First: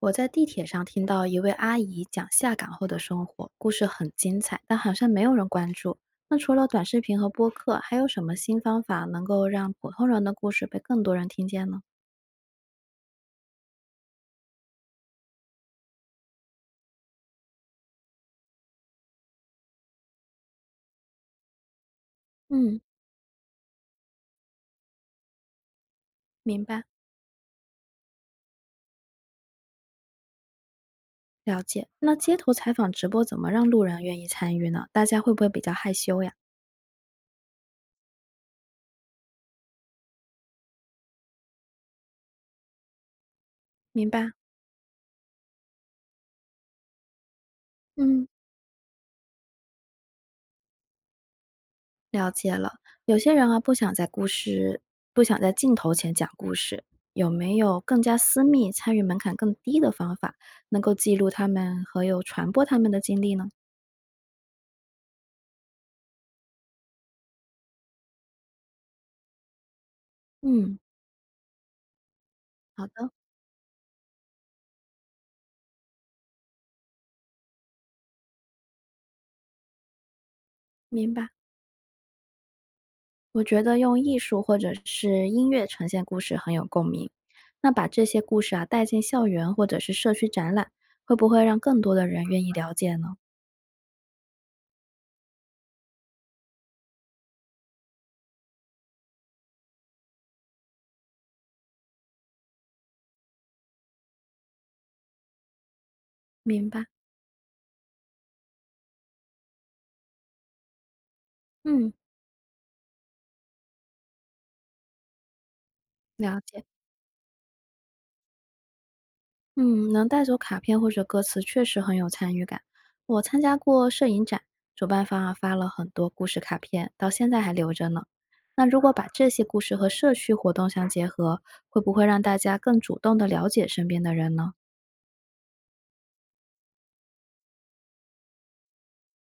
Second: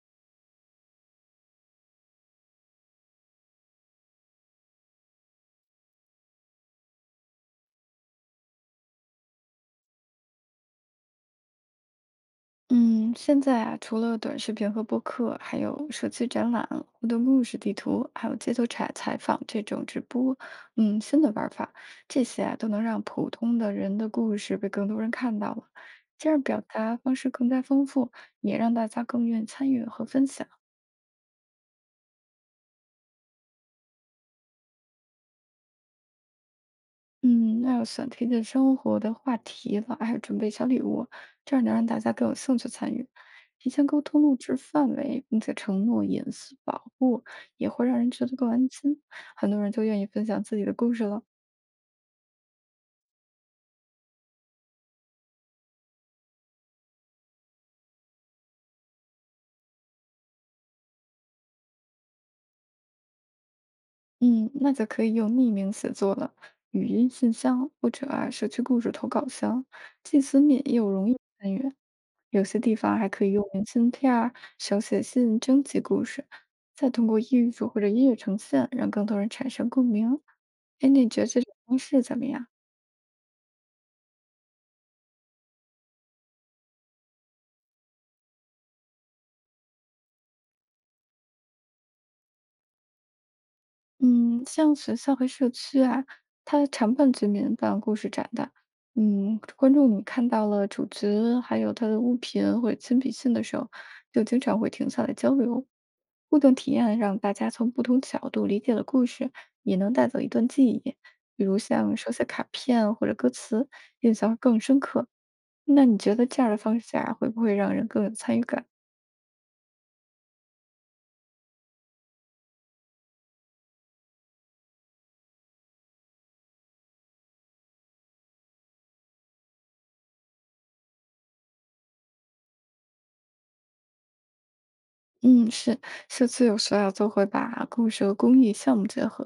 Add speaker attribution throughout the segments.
Speaker 1: 我在地铁上听到一位阿姨讲下岗后的生活，故事很精彩，但好像没有人关注。那除了短视频和播客，还有什么新方法能够让普通人的故事被更多人听见呢？
Speaker 2: 嗯，现在啊，除了短视频和播客，还有社区展览、互动故事、地图，还有街头采访这种直播，新的玩法，这些啊都
Speaker 1: 嗯，
Speaker 2: 能让普通的人的故事被更多人看到了，这样表
Speaker 1: 明白。
Speaker 2: 达方式更加丰富，也让大家更愿意参与和分享。
Speaker 1: 了解。那街头采访直播怎么让路人愿意参与呢？大家会不会比较害羞呀？
Speaker 2: 嗯，那要选贴近生活的话题了，还有准备小礼物，这样能让大家更有兴趣参与。提前沟
Speaker 1: 明
Speaker 2: 通
Speaker 1: 白。
Speaker 2: 录制范围，并且承诺隐私保护，也会让人
Speaker 1: 嗯，
Speaker 2: 觉得更安心。很多人就愿意分享自己的故事了。
Speaker 1: 了解了，有些人啊不想在故事不想在镜头前讲故事，有没有更加私密、参与门槛更低的方法，能够记录他们和有传播他们的经历呢？
Speaker 2: 嗯，那就可以用匿名写作了，语音信箱或者社区故事投稿箱，既私密
Speaker 1: 嗯，
Speaker 2: 又容易参与。有些地
Speaker 1: 好
Speaker 2: 方还
Speaker 1: 的，
Speaker 2: 可以用明信片儿、手写信征集故事，再通过艺术或者音乐呈现，让更多人产生共鸣。哎，你
Speaker 1: 明
Speaker 2: 觉得
Speaker 1: 白。
Speaker 2: 这种方式怎么样？
Speaker 1: 我觉得用艺术或者是音乐呈现故事很有共鸣。那把这些故事啊带进校园或者是社区展览，会不会让更多的人愿意了解呢？
Speaker 2: 嗯，像学校和社区啊，它常办居民办故事展的。嗯，观众你看到了主角，还有他的物品或者亲笔信的时候，就经常会停下来交流，互动
Speaker 1: 明
Speaker 2: 体
Speaker 1: 白，
Speaker 2: 验让大家从不同角度理解了故事，也能带走一段记忆。比如
Speaker 1: 嗯，
Speaker 2: 像手写卡片或者歌词，印象更深刻。那你觉得
Speaker 1: 了
Speaker 2: 这样的
Speaker 1: 解。
Speaker 2: 方式下，会不会让人更有参与感？
Speaker 1: 嗯，能带走卡片或者歌词确实很有参与感。我参加过摄影展，主办方啊发了很多故事卡片，到现在还留着呢。那如果把这些故事和社区活动相结合，会不会让大家更主动地了解身边的人呢？
Speaker 2: 嗯，是，社区有时啊就会把故事和公益项目结合，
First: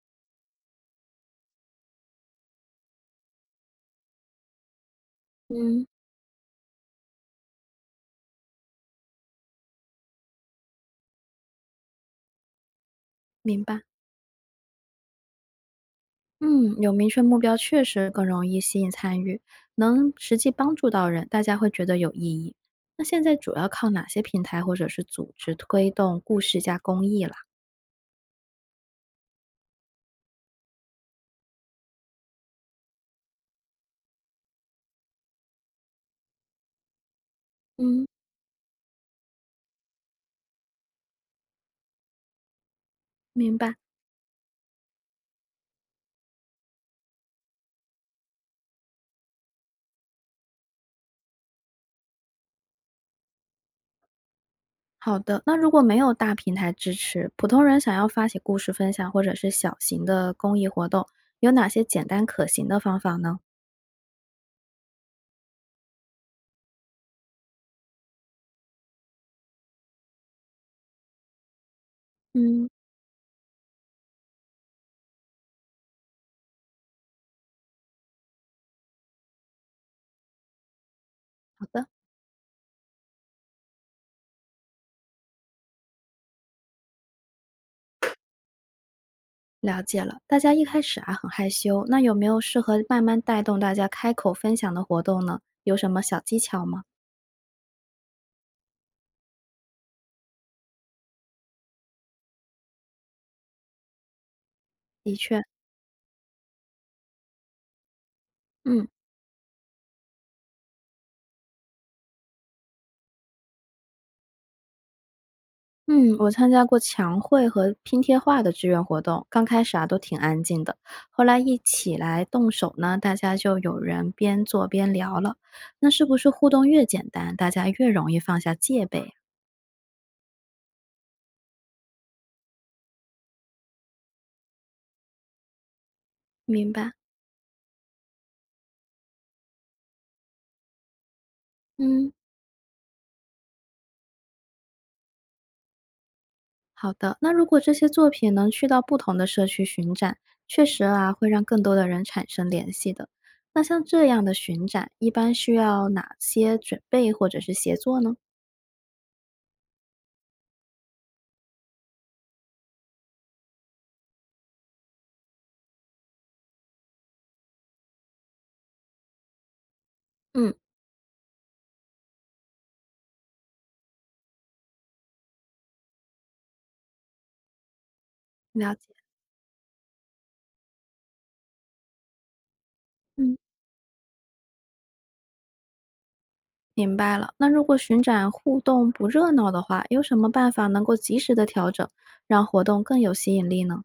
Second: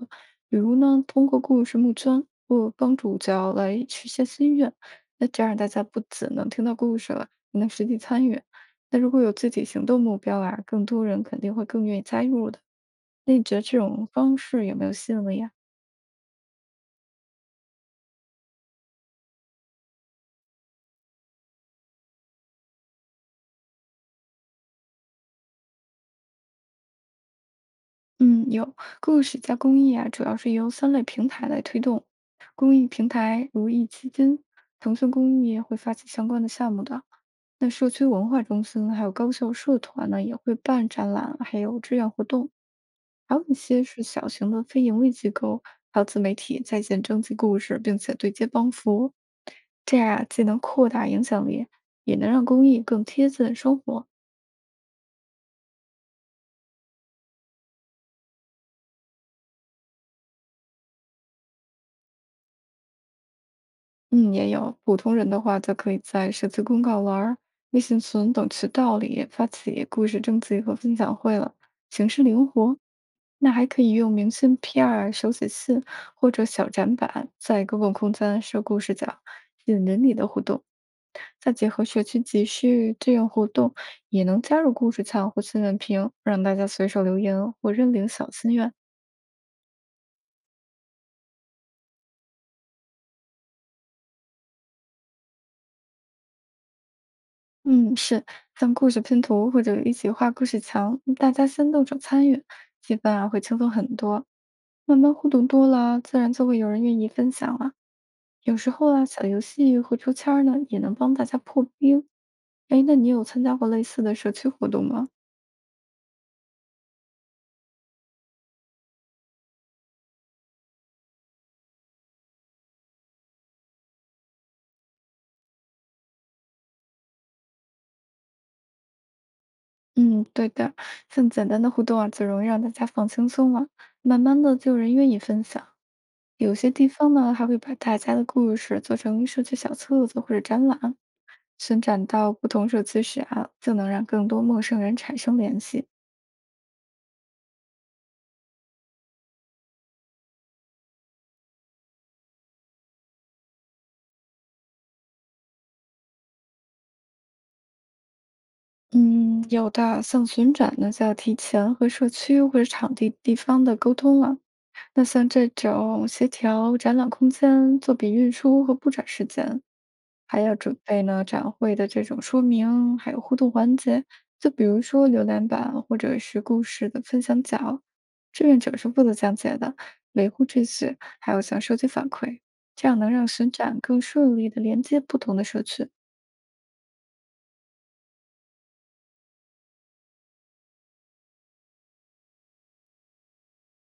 Speaker 2: 比如呢，通过故事募捐或帮助教来实现心愿。那这样大家
Speaker 1: 嗯，
Speaker 2: 不仅能听到故事了，也能实际参与。那如果有具体行动目标啊，更多人肯定会更愿意加入的。那你觉得
Speaker 1: 明
Speaker 2: 这
Speaker 1: 白。
Speaker 2: 种方式有没有吸引力呀？
Speaker 1: 嗯，有明确目标确实更容易吸引参与，能实际帮助到人，大家会觉得有意义。那现在主要靠哪些平台或者是组织推动故事加公益了？
Speaker 2: 嗯，有，故事加公益啊，主要是由三类平台来推动。公益平台如易基金、腾讯公益会发起相关的项目的。那社区
Speaker 1: 嗯，
Speaker 2: 文化中心还有高校社团呢，也会办展览，还有志愿活动，还有一
Speaker 1: 明白。
Speaker 2: 些是小型的非盈利机构，还有自媒体在线征集故事，并且对接帮扶。这样啊既能扩大影响力，也能让公益更贴近生活。
Speaker 1: 好的，那如果没有大平台支持，普通人想要发起故事分享或者是小型的公益活动，有哪些简单可行的方法呢？
Speaker 2: 嗯，也有普通人的话，则可以在社区公告栏儿微信群等渠道里发起故事征集和分享会了，形式灵
Speaker 1: 嗯，
Speaker 2: 活。那还可以用明信片儿、手写信或者小展板，在公共空间设故事角，吸引人里的互动。再
Speaker 1: 好
Speaker 2: 结合
Speaker 1: 的，
Speaker 2: 社区集市志愿活动，也能加入故事墙或心愿瓶，让大家随手留言或认领小心愿。
Speaker 1: 了解了，大家一开始啊很害羞，那有没有适合慢慢带动大家开口分享的活动呢？有什么小技巧吗？
Speaker 2: 嗯，是像故事拼图或者一起画故事墙，大家先动手参与，气氛啊会轻松很多。慢慢
Speaker 1: 的
Speaker 2: 互
Speaker 1: 确，
Speaker 2: 动多了，自然就会有人愿意分享了。有时
Speaker 1: 嗯。
Speaker 2: 候啊，小游戏或抽签儿呢，也能帮大家破冰。哎，那你有参加过类似的社区活动吗？
Speaker 1: 嗯，我参加过墙绘和拼贴画的志愿活动，刚开始啊都挺安静的，后来一起来动手呢，大家就有人边做边聊了。那是不是互动越简单，大家越容易放下戒备啊？
Speaker 2: 嗯，对的，像简单的互动啊，就容易让大家放轻松了，慢慢的就有人愿意分享。有些
Speaker 1: 明
Speaker 2: 地
Speaker 1: 白，
Speaker 2: 方呢，还会把大家的故事做成社区小册子或者展览，巡展
Speaker 1: 嗯，
Speaker 2: 到不同社区时啊，就能让更多陌生人产生联系。
Speaker 1: 好的。那如果这些作品能去到不同的社区巡展，确实啊会让更多的人产生联系的。那像这样的巡展，一般需要哪些准备或者是协作呢？
Speaker 2: 嗯，有的像巡展呢，就要提前和社区或者场地地方的沟通了，那像这种协调展览空间、作品运输和布展时间，还
Speaker 1: 嗯，
Speaker 2: 要准备呢展会的这种说明，还有互动环节，就比如说浏览板或者是故事的分享角，志愿
Speaker 1: 了
Speaker 2: 者是
Speaker 1: 解，
Speaker 2: 负责讲解的，维护秩序，还有像社区反馈，这样能让
Speaker 1: 嗯。
Speaker 2: 巡展更顺利的连接不同的社区。
Speaker 1: 明白了。那如果巡展互动不热闹的话，有什么办法能够及时的调整，让活动更有吸引力呢？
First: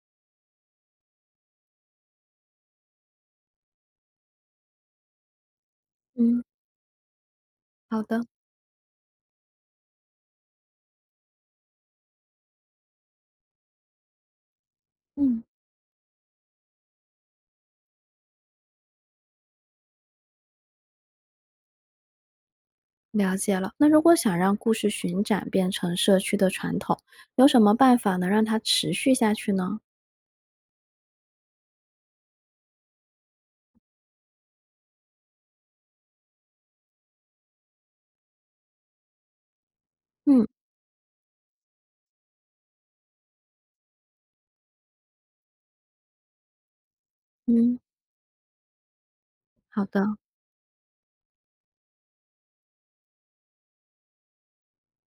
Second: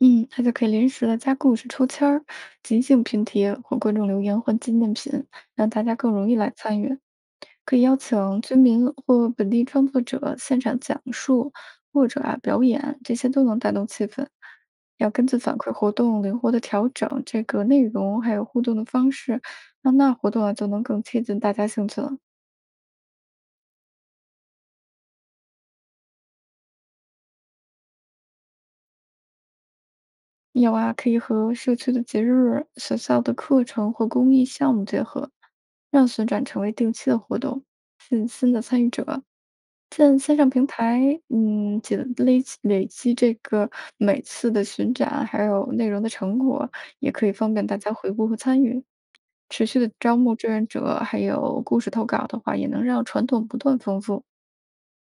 Speaker 2: 嗯，它就可以临时的加故事抽签儿、即兴拼贴或观众留言换纪念品，让大家更容易
Speaker 1: 嗯，
Speaker 2: 来参与。可以邀
Speaker 1: 好的，
Speaker 2: 请居民或本地创作者现场讲述，或者表演，这些都能带动气氛。要根据
Speaker 1: 嗯。
Speaker 2: 反馈活动灵活的调整这个内容，还有互动的方式，让那活动啊就能更贴近大家兴趣了。
Speaker 1: 了解了。那如果想让故事巡展变成社区的传统，有什么办法能让它持续下去呢？
Speaker 2: 有啊，可以和社区的节日、学校的课程或公益项目结合，让旋转成为定期的活动，吸引新的参与者。在线
Speaker 1: 嗯，
Speaker 2: 上平台，嗯，积累这个每次的巡展，还有内容的成果，也可以方便大
Speaker 1: 嗯
Speaker 2: 家回顾和参与。持续
Speaker 1: 好
Speaker 2: 的
Speaker 1: 的。
Speaker 2: 招募志愿者，还有故事投稿的话，也能让传统不断丰富。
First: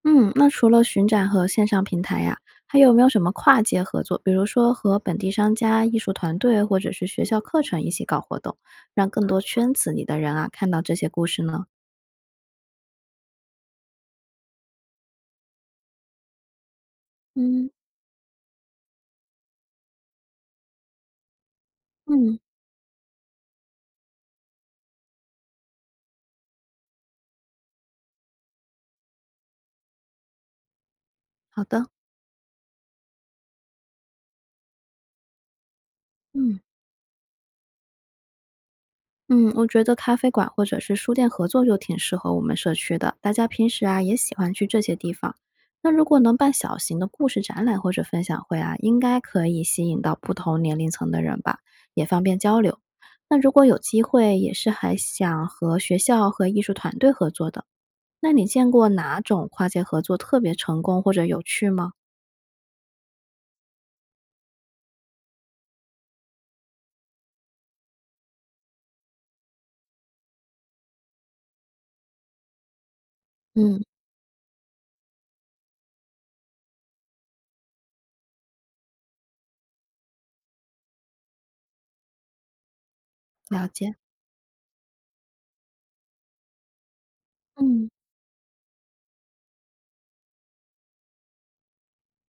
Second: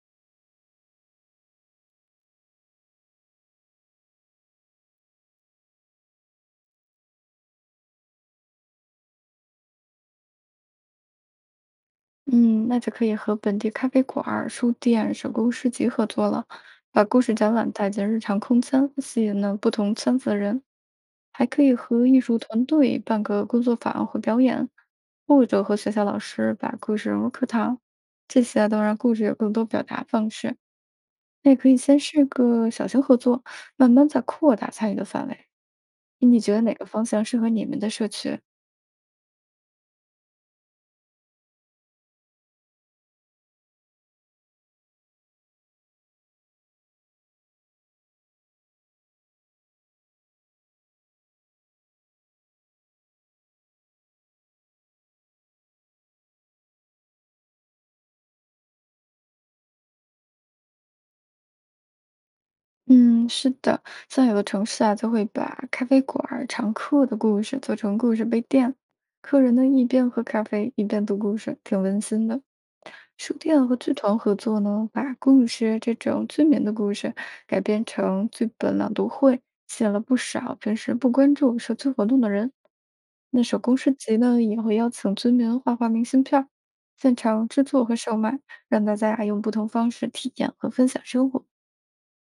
Speaker 1: 嗯，那除了巡展和线上平台呀、还有没有什么跨界合作？比如说和本地商家、艺术团队或者是学校课程一起搞活动，让更多圈子里的人啊看到这些故事呢？
Speaker 2: 嗯，那就可以和本地咖啡馆儿、书店、手工市集合作了，把故事展
Speaker 1: 嗯。
Speaker 2: 览带进日常空间，吸引了不同圈子的人。还可以和艺术
Speaker 1: 嗯，
Speaker 2: 团队办个工作坊或表演，或者和学校老师把故事融入课堂，这些啊都让故事有更多表达方式。那也
Speaker 1: 好
Speaker 2: 可以
Speaker 1: 的，
Speaker 2: 先试个小型合作，慢慢再扩大参与的范围。你觉
Speaker 1: 嗯
Speaker 2: 得哪个方向适合你们的社区？
Speaker 1: 嗯，我觉得咖啡馆或者是书店合作就挺适合我们社区的，大家平时啊也喜欢去这些地方。那如果能办小型的故事展览或者分享会啊，应该可以吸引到不同年龄层的人吧，也方便交流。那如果有机会，也是还想和学校和艺术团队合作的。那你见过哪种跨界合作特别成功或者有趣吗？
Speaker 2: 嗯，是的，像有的城市啊，就会把咖啡馆儿常客的故事做成故事杯垫，客人呢一边喝咖啡一边读故事，挺温馨的。书店和
Speaker 1: 嗯，
Speaker 2: 剧团合作呢，把故事这种居民的故事改编成剧本朗读会，吸引了不少平时不关注社区活动的人。那手
Speaker 1: 了
Speaker 2: 工市
Speaker 1: 解，
Speaker 2: 集呢，也会邀请居民画画明信片儿，现场制作
Speaker 1: 嗯。
Speaker 2: 和售卖，让大家啊用不同方式体验和分享生活。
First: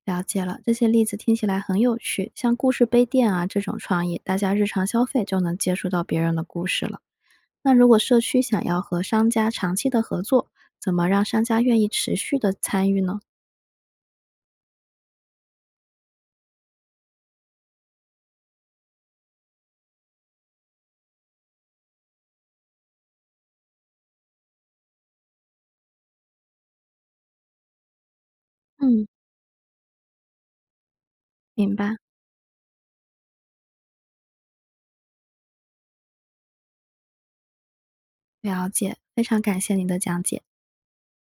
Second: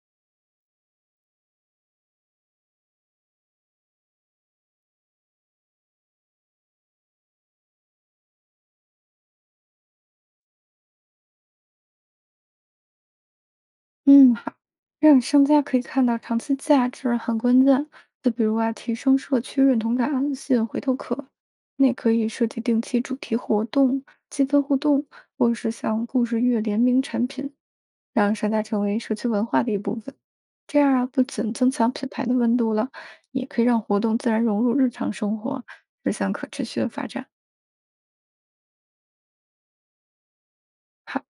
Speaker 1: 了解了，这些例子听起来很有趣，像故事杯垫啊这种创意，大家日常消费就能接触到别人的故事了。那如果社区想要和商家长期的合作，怎么让商家愿意持续的参与呢？
Speaker 2: 嗯，好，让商家可以看到长期价值很关键。就比如啊，提升社区认同感，吸引回头客，那也可以设计定期主题活动、积分互动，或是像故事月联名产品，让商家成为
Speaker 1: 嗯，
Speaker 2: 社区文化的一部分。这样啊，不仅增
Speaker 1: 明
Speaker 2: 强
Speaker 1: 白，
Speaker 2: 品牌的温度了，也可以让活动自然融入日常生活，实现可持续的发展。
Speaker 1: 了解，非常感谢您的讲解。
Speaker 2: 好。